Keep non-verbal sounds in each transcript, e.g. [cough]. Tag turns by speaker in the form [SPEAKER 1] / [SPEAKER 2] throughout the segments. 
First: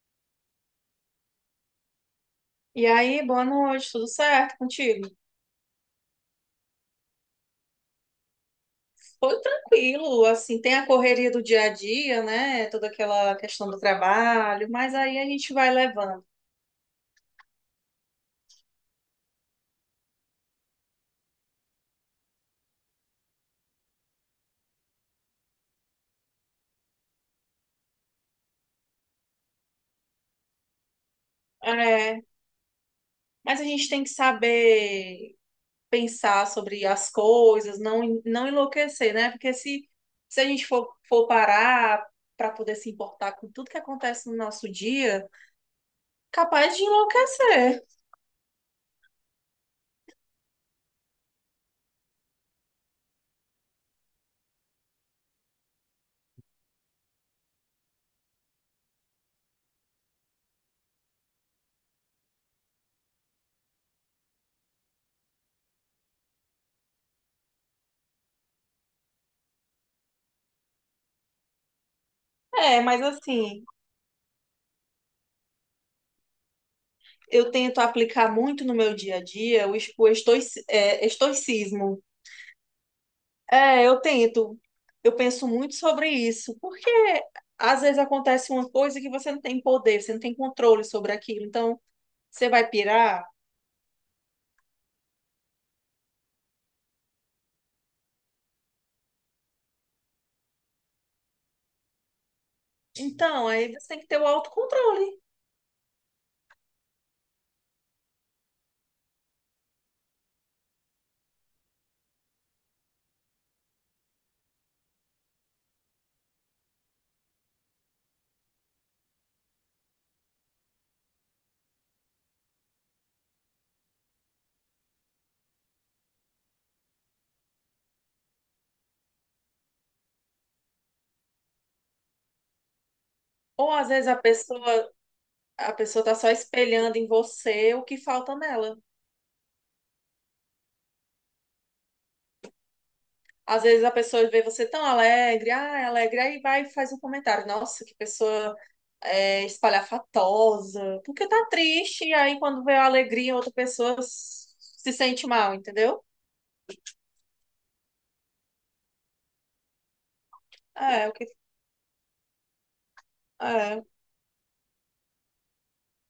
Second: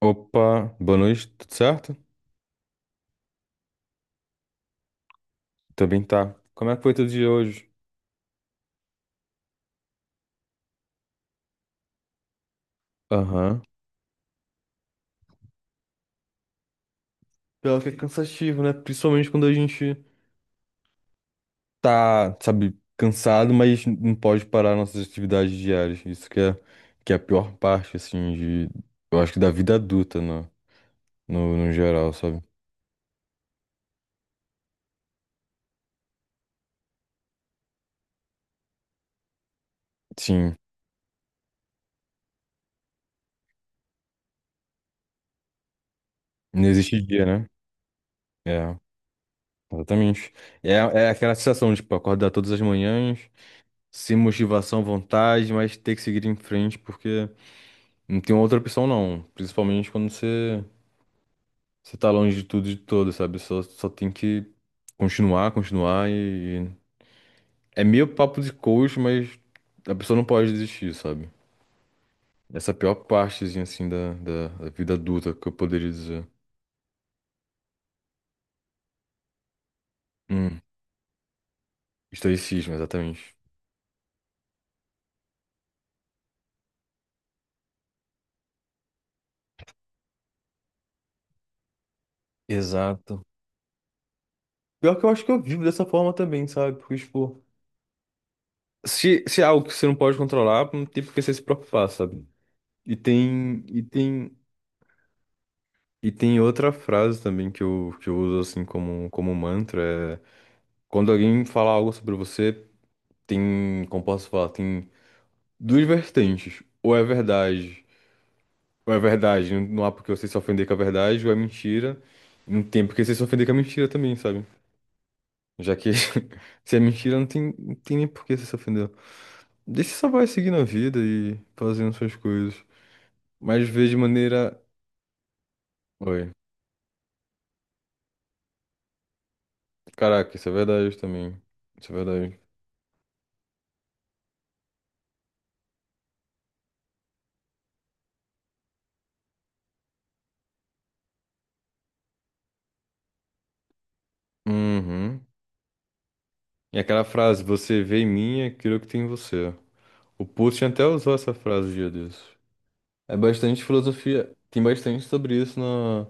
[SPEAKER 1] Opa, boa noite, tudo certo?
[SPEAKER 2] E aí, boa noite, tudo certo contigo?
[SPEAKER 1] Também tá. Como é que foi teu dia hoje?
[SPEAKER 2] Foi tranquilo, assim, tem a correria do dia a dia, né? Toda aquela
[SPEAKER 1] Aham.
[SPEAKER 2] questão do trabalho, mas aí a gente vai levando.
[SPEAKER 1] Pior que é cansativo, né? Principalmente quando a gente. Tá, sabe, cansado, mas não pode parar nossas atividades diárias. Isso que é a pior parte, assim, de, eu acho que da vida adulta, no geral,
[SPEAKER 2] É,
[SPEAKER 1] sabe?
[SPEAKER 2] mas a gente tem que saber pensar sobre as coisas, não enlouquecer, né? Porque Se a
[SPEAKER 1] Sim,
[SPEAKER 2] gente for parar para poder se importar com tudo que acontece no nosso dia,
[SPEAKER 1] não
[SPEAKER 2] capaz de
[SPEAKER 1] existe dia, né?
[SPEAKER 2] enlouquecer.
[SPEAKER 1] É, exatamente. É aquela sensação, tipo, acordar todas as manhãs, sem motivação, vontade, mas ter que seguir em frente, porque não tem outra opção, não. Principalmente quando você tá longe de tudo e de todo, sabe? Só tem que continuar, continuar e. É meio papo de coach, mas a pessoa não pode desistir, sabe? Essa é a
[SPEAKER 2] É,
[SPEAKER 1] pior
[SPEAKER 2] mas
[SPEAKER 1] partezinha,
[SPEAKER 2] assim.
[SPEAKER 1] assim, da vida adulta, que eu poderia dizer.
[SPEAKER 2] Eu tento aplicar muito no meu dia a dia o
[SPEAKER 1] Hum,
[SPEAKER 2] estoicismo.
[SPEAKER 1] estoicismo, exatamente.
[SPEAKER 2] É, eu tento. Eu penso muito sobre isso, porque às vezes acontece uma coisa que você não tem poder, você não tem controle sobre aquilo. Então, você vai
[SPEAKER 1] Exato.
[SPEAKER 2] pirar?
[SPEAKER 1] Pior que eu acho que eu vivo dessa forma também, sabe? Porque, tipo, se é algo que você não pode controlar, não tem por que você se preocupar, sabe? E
[SPEAKER 2] Então,
[SPEAKER 1] tem,
[SPEAKER 2] aí
[SPEAKER 1] e
[SPEAKER 2] você tem que ter o
[SPEAKER 1] tem
[SPEAKER 2] autocontrole.
[SPEAKER 1] E tem outra frase também que eu uso assim como mantra, é quando alguém fala algo sobre você, tem, como posso falar, tem duas vertentes. Ou é verdade, não não há porque você se ofender com a verdade, ou é mentira, não tem porque você se ofender com a mentira também, sabe? Já que [laughs] se é mentira, não tem nem por que você se ofender. Deixa só vai seguindo a vida e fazendo suas coisas. Mas
[SPEAKER 2] Ou às
[SPEAKER 1] vê de
[SPEAKER 2] vezes
[SPEAKER 1] maneira.
[SPEAKER 2] a pessoa tá só
[SPEAKER 1] Oi.
[SPEAKER 2] espelhando em você o que falta nela.
[SPEAKER 1] Caraca, isso é verdade também. Isso é verdade.
[SPEAKER 2] Às vezes a pessoa vê você tão alegre, ah, é alegre, aí vai e faz um comentário. Nossa, que pessoa espalhafatosa, porque tá triste, e aí quando vê a alegria em outra pessoa se
[SPEAKER 1] Uhum.
[SPEAKER 2] sente mal, entendeu?
[SPEAKER 1] E aquela frase, você vê em mim aquilo que tem em você. O Putin até
[SPEAKER 2] É, o
[SPEAKER 1] usou
[SPEAKER 2] que
[SPEAKER 1] essa frase um dia desses. É bastante
[SPEAKER 2] é,
[SPEAKER 1] filosofia, tem bastante sobre isso na,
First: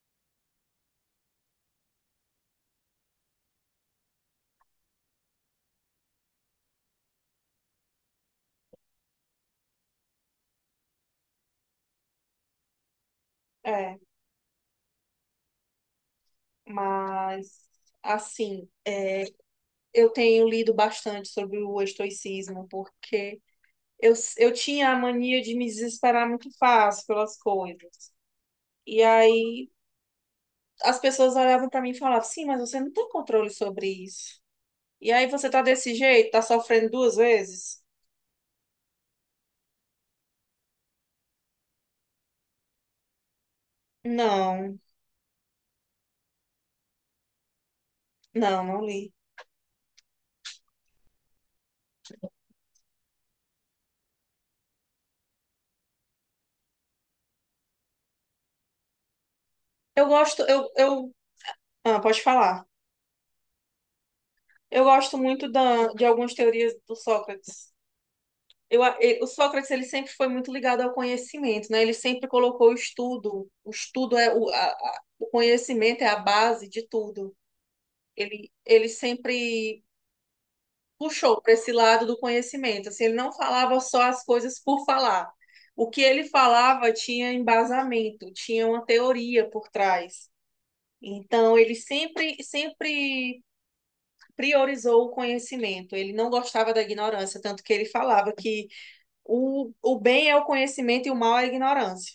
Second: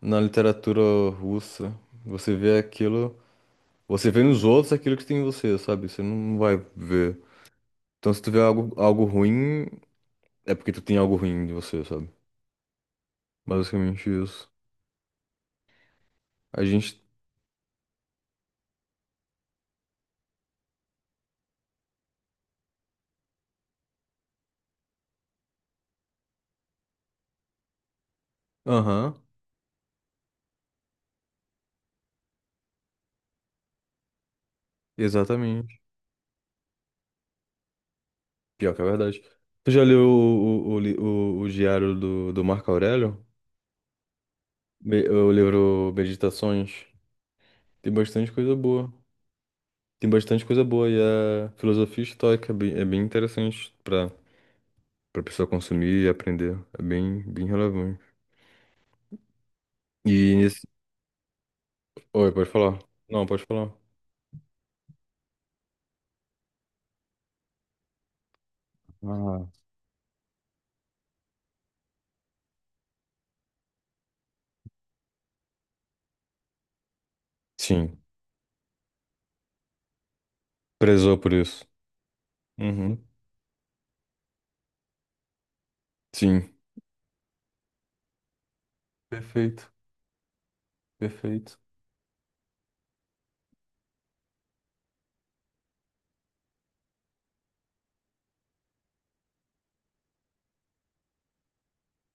[SPEAKER 1] na literatura russa. Você vê aquilo, você vê nos outros aquilo que tem em você, sabe? Você não vai ver. Então se tu vê algo ruim, é porque tu tem algo ruim de você, sabe?
[SPEAKER 2] é,
[SPEAKER 1] Basicamente isso. A gente...
[SPEAKER 2] mas assim, eu tenho lido bastante sobre o estoicismo, porque eu tinha a mania de me desesperar muito fácil pelas coisas. E
[SPEAKER 1] Aham,
[SPEAKER 2] aí as pessoas olhavam pra mim e falavam, sim, mas você não tem controle sobre isso. E aí você tá
[SPEAKER 1] exatamente.
[SPEAKER 2] desse jeito, tá sofrendo duas vezes?
[SPEAKER 1] Pior que é verdade. Tu já leu o diário do Marco Aurélio?
[SPEAKER 2] Não,
[SPEAKER 1] O livro Meditações tem bastante coisa
[SPEAKER 2] não, não
[SPEAKER 1] boa.
[SPEAKER 2] li.
[SPEAKER 1] Tem bastante coisa boa e a filosofia estoica é bem interessante para pessoa consumir e aprender. É bem, bem relevante.
[SPEAKER 2] Eu
[SPEAKER 1] E
[SPEAKER 2] gosto,
[SPEAKER 1] nesse...
[SPEAKER 2] eu, ah, pode
[SPEAKER 1] Oi, pode
[SPEAKER 2] falar.
[SPEAKER 1] falar. Não, pode falar.
[SPEAKER 2] Eu gosto muito de algumas teorias do Sócrates. O
[SPEAKER 1] Ah.
[SPEAKER 2] Sócrates ele sempre foi muito ligado ao conhecimento, né? Ele sempre colocou o estudo. O estudo é o conhecimento é a base de tudo.
[SPEAKER 1] Sim,
[SPEAKER 2] Ele sempre
[SPEAKER 1] prezou por
[SPEAKER 2] puxou para
[SPEAKER 1] isso.
[SPEAKER 2] esse lado do conhecimento.
[SPEAKER 1] Uhum.
[SPEAKER 2] Assim, ele não falava só as coisas por falar. O que ele
[SPEAKER 1] Sim.
[SPEAKER 2] falava tinha embasamento, tinha uma teoria por
[SPEAKER 1] Perfeito,
[SPEAKER 2] trás. Então,
[SPEAKER 1] perfeito.
[SPEAKER 2] sempre priorizou o conhecimento, ele não gostava da ignorância, tanto que ele falava que o bem é o conhecimento e o mal é a ignorância.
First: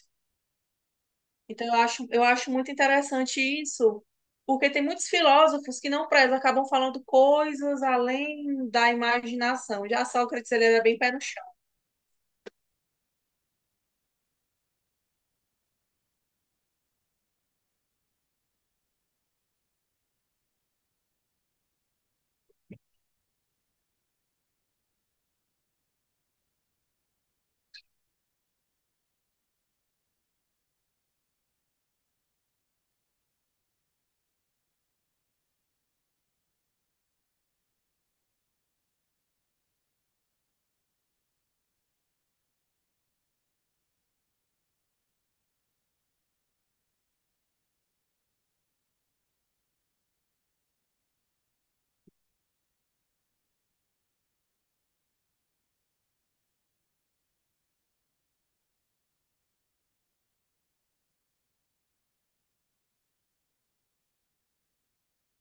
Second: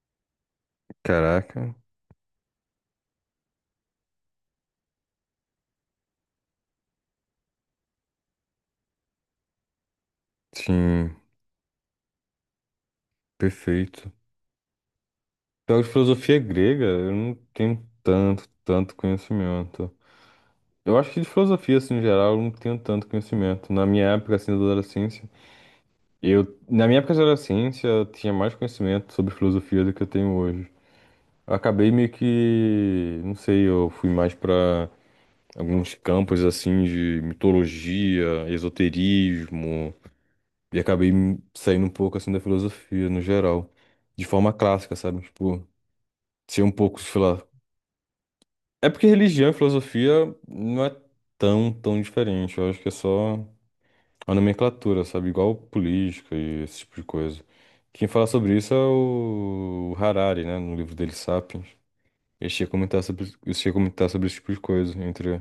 [SPEAKER 2] Então,
[SPEAKER 1] Caraca.
[SPEAKER 2] eu acho muito interessante isso, porque tem muitos filósofos que não prezam, acabam falando coisas além da imaginação. Já Sócrates, ele era bem pé
[SPEAKER 1] Sim,
[SPEAKER 2] no chão.
[SPEAKER 1] perfeito. Pior que filosofia é grega, eu não tenho tanto conhecimento. Eu acho que de filosofia, assim, em geral, eu não tenho tanto conhecimento. Na minha época, assim, da adolescência, na minha época de adolescência, eu tinha mais conhecimento sobre filosofia do que eu tenho hoje. Eu acabei meio que, não sei, eu fui mais pra alguns campos, assim, de mitologia, esoterismo, e acabei saindo um pouco, assim, da filosofia, no geral. De forma clássica, sabe? Tipo, ser um pouco, sei lá. É porque religião e filosofia não é tão, tão diferente. Eu acho que é só a nomenclatura, sabe? Igual política e esse tipo de coisa. Quem fala sobre isso é o Harari, né? No livro dele, Sapiens. Ele chega a comentar sobre, ele chega a comentar sobre esse tipo de coisa, entre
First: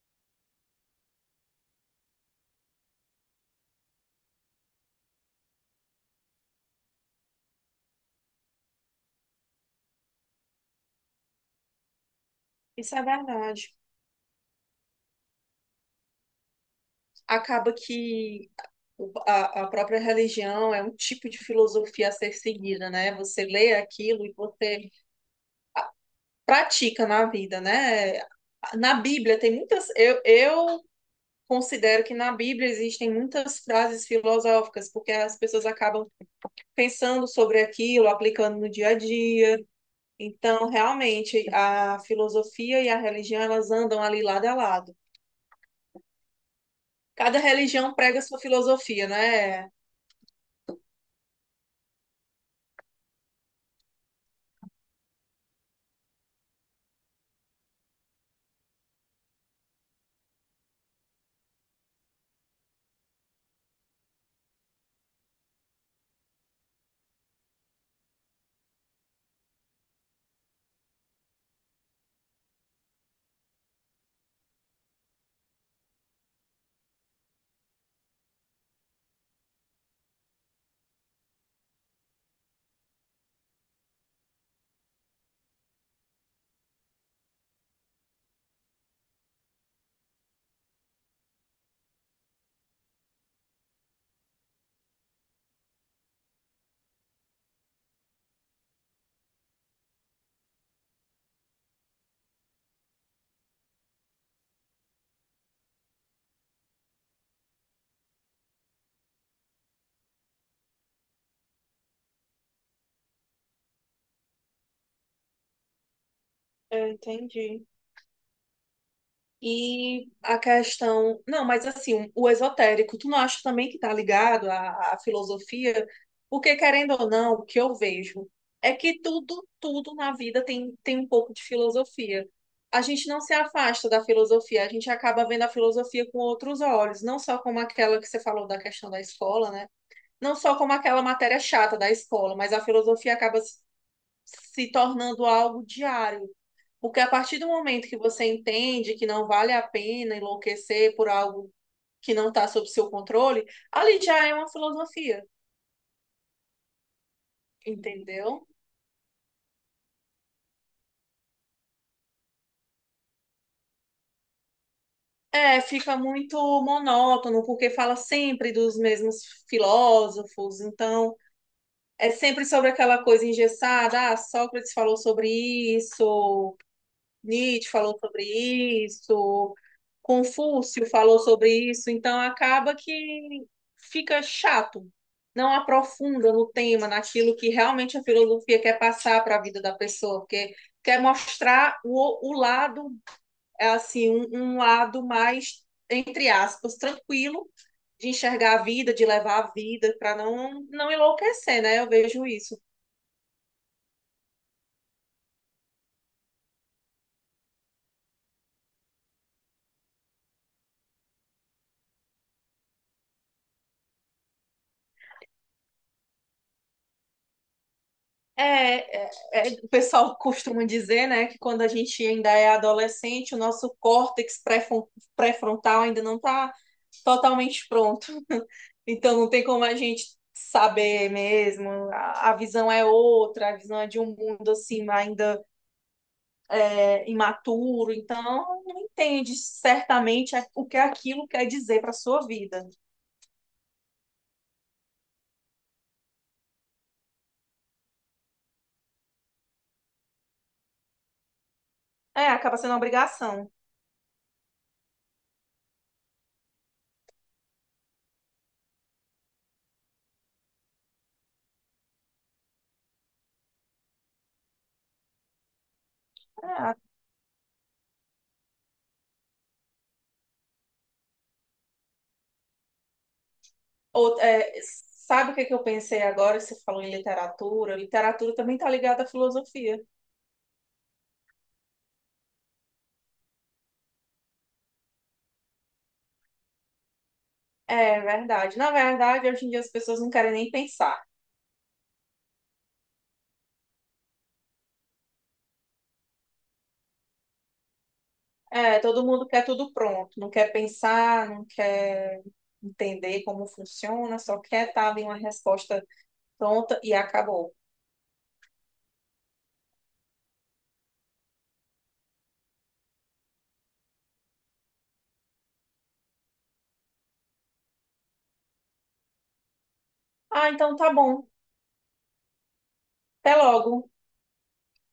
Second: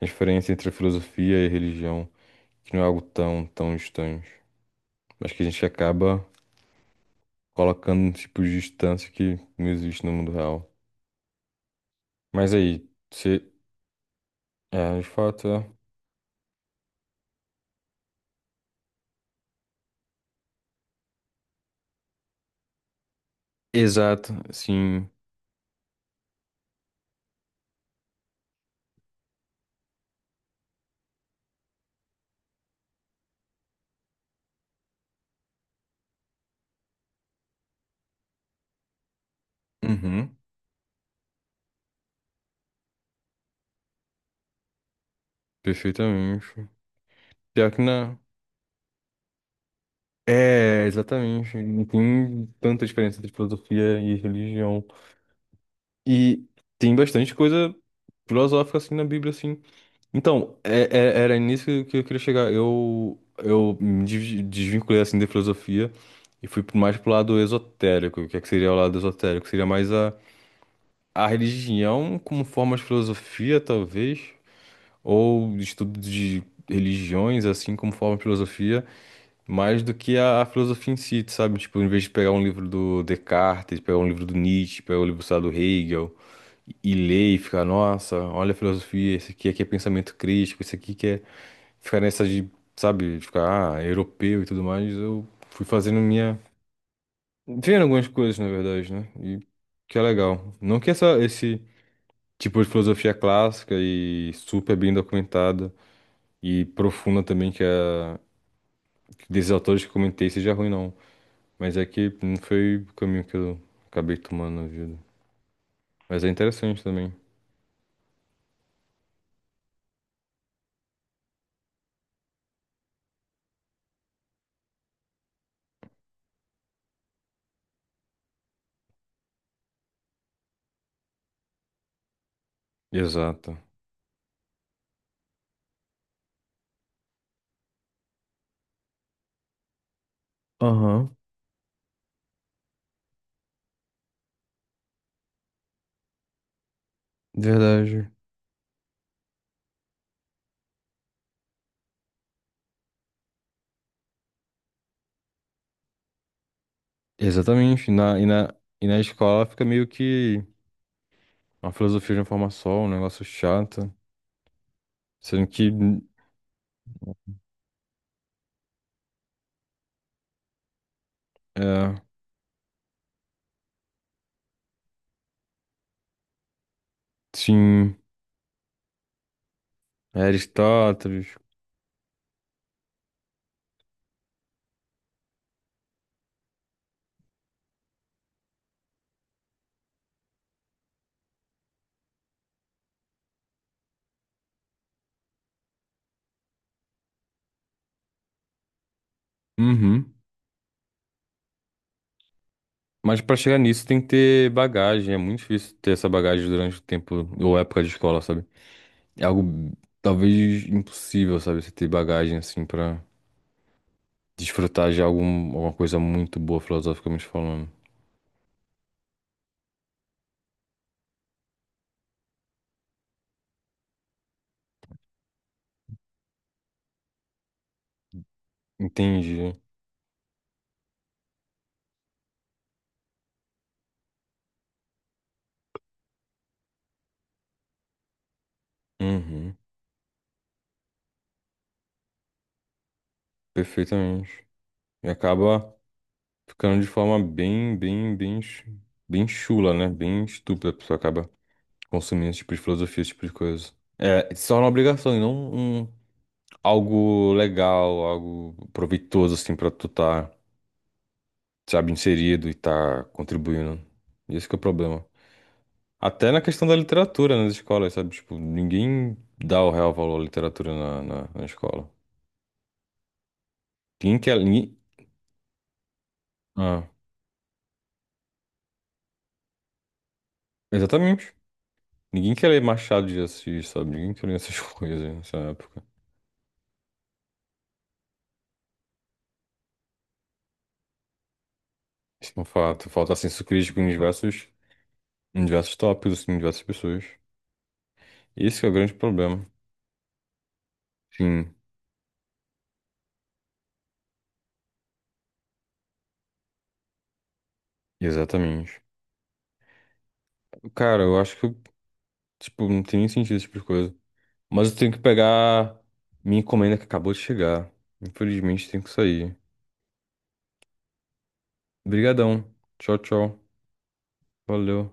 [SPEAKER 1] a diferença entre a filosofia e a religião, que não é algo tão, tão distante, mas que a gente acaba colocando um tipo de distância que não existe no mundo real. Mas aí,
[SPEAKER 2] Isso é
[SPEAKER 1] você...
[SPEAKER 2] verdade.
[SPEAKER 1] É, de fato, é.
[SPEAKER 2] Acaba que a própria religião é um tipo de filosofia a ser seguida, né? Você lê aquilo
[SPEAKER 1] Exato,
[SPEAKER 2] e você
[SPEAKER 1] sim.
[SPEAKER 2] pratica na vida, né? Na Bíblia tem muitas. Eu considero que na Bíblia existem muitas frases filosóficas, porque as pessoas acabam pensando sobre aquilo, aplicando no dia a dia.
[SPEAKER 1] Uhum,
[SPEAKER 2] Então, realmente, a filosofia e a religião, elas andam ali lado a lado.
[SPEAKER 1] perfeitamente.
[SPEAKER 2] Cada
[SPEAKER 1] Pior que
[SPEAKER 2] religião
[SPEAKER 1] não.
[SPEAKER 2] prega sua filosofia, né?
[SPEAKER 1] É, exatamente. Não tem tanta diferença entre filosofia e religião. E tem bastante coisa filosófica assim na Bíblia, assim. Então, era nisso que eu queria chegar. Eu desvinculei assim da filosofia e fui mais pro lado esotérico. O que é que seria o lado esotérico? Seria mais a religião como forma de filosofia, talvez, ou estudo de religiões assim como forma de filosofia mais do que a filosofia em si, sabe? Tipo, em vez de pegar um livro do Descartes, pegar um livro do Nietzsche, pegar um livro, sei lá, do Hegel e ler e ficar, nossa, olha a filosofia, esse aqui, aqui é pensamento crítico, esse aqui que é ficar nessa de, sabe, de ficar, ah, é europeu e tudo mais, eu fui fazendo minha. Vendo algumas coisas, na verdade, né? E que é legal. Não que essa, esse tipo de filosofia clássica e super bem documentada e profunda também, que é desses autores que eu comentei, seja ruim, não. Mas é que não foi o caminho que eu acabei tomando na vida. Mas é interessante
[SPEAKER 2] Eu
[SPEAKER 1] também.
[SPEAKER 2] entendi. E a questão. Não, mas assim, um, o esotérico, tu não acha também que está ligado à, à filosofia? Porque, querendo ou não, o que eu vejo é que tudo na vida tem um pouco de filosofia. A gente não se
[SPEAKER 1] Exato.
[SPEAKER 2] afasta da filosofia, a gente acaba vendo a filosofia com outros olhos, não só como aquela que você falou da questão da escola, né? Não só como aquela
[SPEAKER 1] Aham,
[SPEAKER 2] matéria chata da escola, mas a filosofia acaba se tornando algo diário porque a partir do momento que
[SPEAKER 1] verdade.
[SPEAKER 2] você entende que não vale a pena enlouquecer por algo que não está sob seu controle, ali já é uma filosofia,
[SPEAKER 1] Exatamente.
[SPEAKER 2] entendeu?
[SPEAKER 1] E na escola fica meio que uma filosofia de uma forma só, um negócio chato. Sendo
[SPEAKER 2] É,
[SPEAKER 1] que,
[SPEAKER 2] fica muito monótono, porque fala sempre dos mesmos filósofos, então
[SPEAKER 1] é,
[SPEAKER 2] é sempre sobre aquela coisa engessada, ah, Sócrates falou sobre isso, Nietzsche
[SPEAKER 1] sim,
[SPEAKER 2] falou sobre isso,
[SPEAKER 1] é
[SPEAKER 2] Confúcio falou
[SPEAKER 1] Aristóteles.
[SPEAKER 2] sobre isso, então acaba que fica chato, não aprofunda no tema, naquilo que realmente a filosofia quer passar para a vida da pessoa, porque quer mostrar o lado, é assim, um lado mais, entre aspas, tranquilo de enxergar a vida, de levar a vida,
[SPEAKER 1] Uhum.
[SPEAKER 2] para não enlouquecer, né? Eu vejo isso.
[SPEAKER 1] Mas pra chegar nisso tem que ter bagagem. É muito difícil ter essa bagagem durante o tempo ou época de escola, sabe? É algo talvez impossível, sabe? Você ter bagagem assim pra. Desfrutar de algum, alguma coisa muito boa, filosoficamente falando.
[SPEAKER 2] O pessoal costuma dizer, né, que quando a gente ainda é adolescente, o nosso pré-frontal ainda não está totalmente pronto. [laughs] Então não tem
[SPEAKER 1] Entendi.
[SPEAKER 2] como a gente saber mesmo. A visão é outra, a visão é de um mundo assim ainda imaturo. Então não entende
[SPEAKER 1] Uhum.
[SPEAKER 2] certamente o que é aquilo quer dizer para sua vida.
[SPEAKER 1] Perfeitamente. E acaba ficando de forma bem chula, né? Bem estúpida. A pessoa acaba
[SPEAKER 2] É,
[SPEAKER 1] consumindo esse tipo
[SPEAKER 2] acaba
[SPEAKER 1] de
[SPEAKER 2] sendo uma
[SPEAKER 1] filosofia, esse tipo de
[SPEAKER 2] obrigação.
[SPEAKER 1] coisa. É, se torna uma obrigação e não um, algo legal, algo proveitoso, assim, pra tu tá, sabe, inserido e tá contribuindo. Esse que é o problema. Até na questão da
[SPEAKER 2] É,
[SPEAKER 1] literatura nas escolas, sabe? Tipo, ninguém dá o real valor à literatura na escola. Ninguém
[SPEAKER 2] Ou-
[SPEAKER 1] quer.
[SPEAKER 2] é,
[SPEAKER 1] Ninguém...
[SPEAKER 2] sabe o que que eu pensei agora? Você falou
[SPEAKER 1] Ah,
[SPEAKER 2] em literatura. Literatura também está ligada à filosofia.
[SPEAKER 1] exatamente. Ninguém quer ler Machado de Assis, sabe? Ninguém quer ler essas [laughs] coisas nessa época.
[SPEAKER 2] É verdade. Na verdade, hoje em dia as pessoas não querem nem pensar.
[SPEAKER 1] Isso é um fato. Falta senso crítico em diversos tópicos, assim, em diversas pessoas. Esse que é o
[SPEAKER 2] É,
[SPEAKER 1] grande
[SPEAKER 2] todo mundo
[SPEAKER 1] problema.
[SPEAKER 2] quer tudo pronto, não quer pensar, não
[SPEAKER 1] Sim,
[SPEAKER 2] quer entender como funciona, só quer estar ali uma resposta pronta e acabou.
[SPEAKER 1] exatamente. Cara, eu acho tipo, não tem nem sentido esse tipo de coisa. Mas eu tenho que pegar minha encomenda que acabou de chegar. Infelizmente, tenho que sair.
[SPEAKER 2] Ah, então tá bom.
[SPEAKER 1] Obrigadão. Tchau,
[SPEAKER 2] Até
[SPEAKER 1] tchau.
[SPEAKER 2] logo.
[SPEAKER 1] Valeu.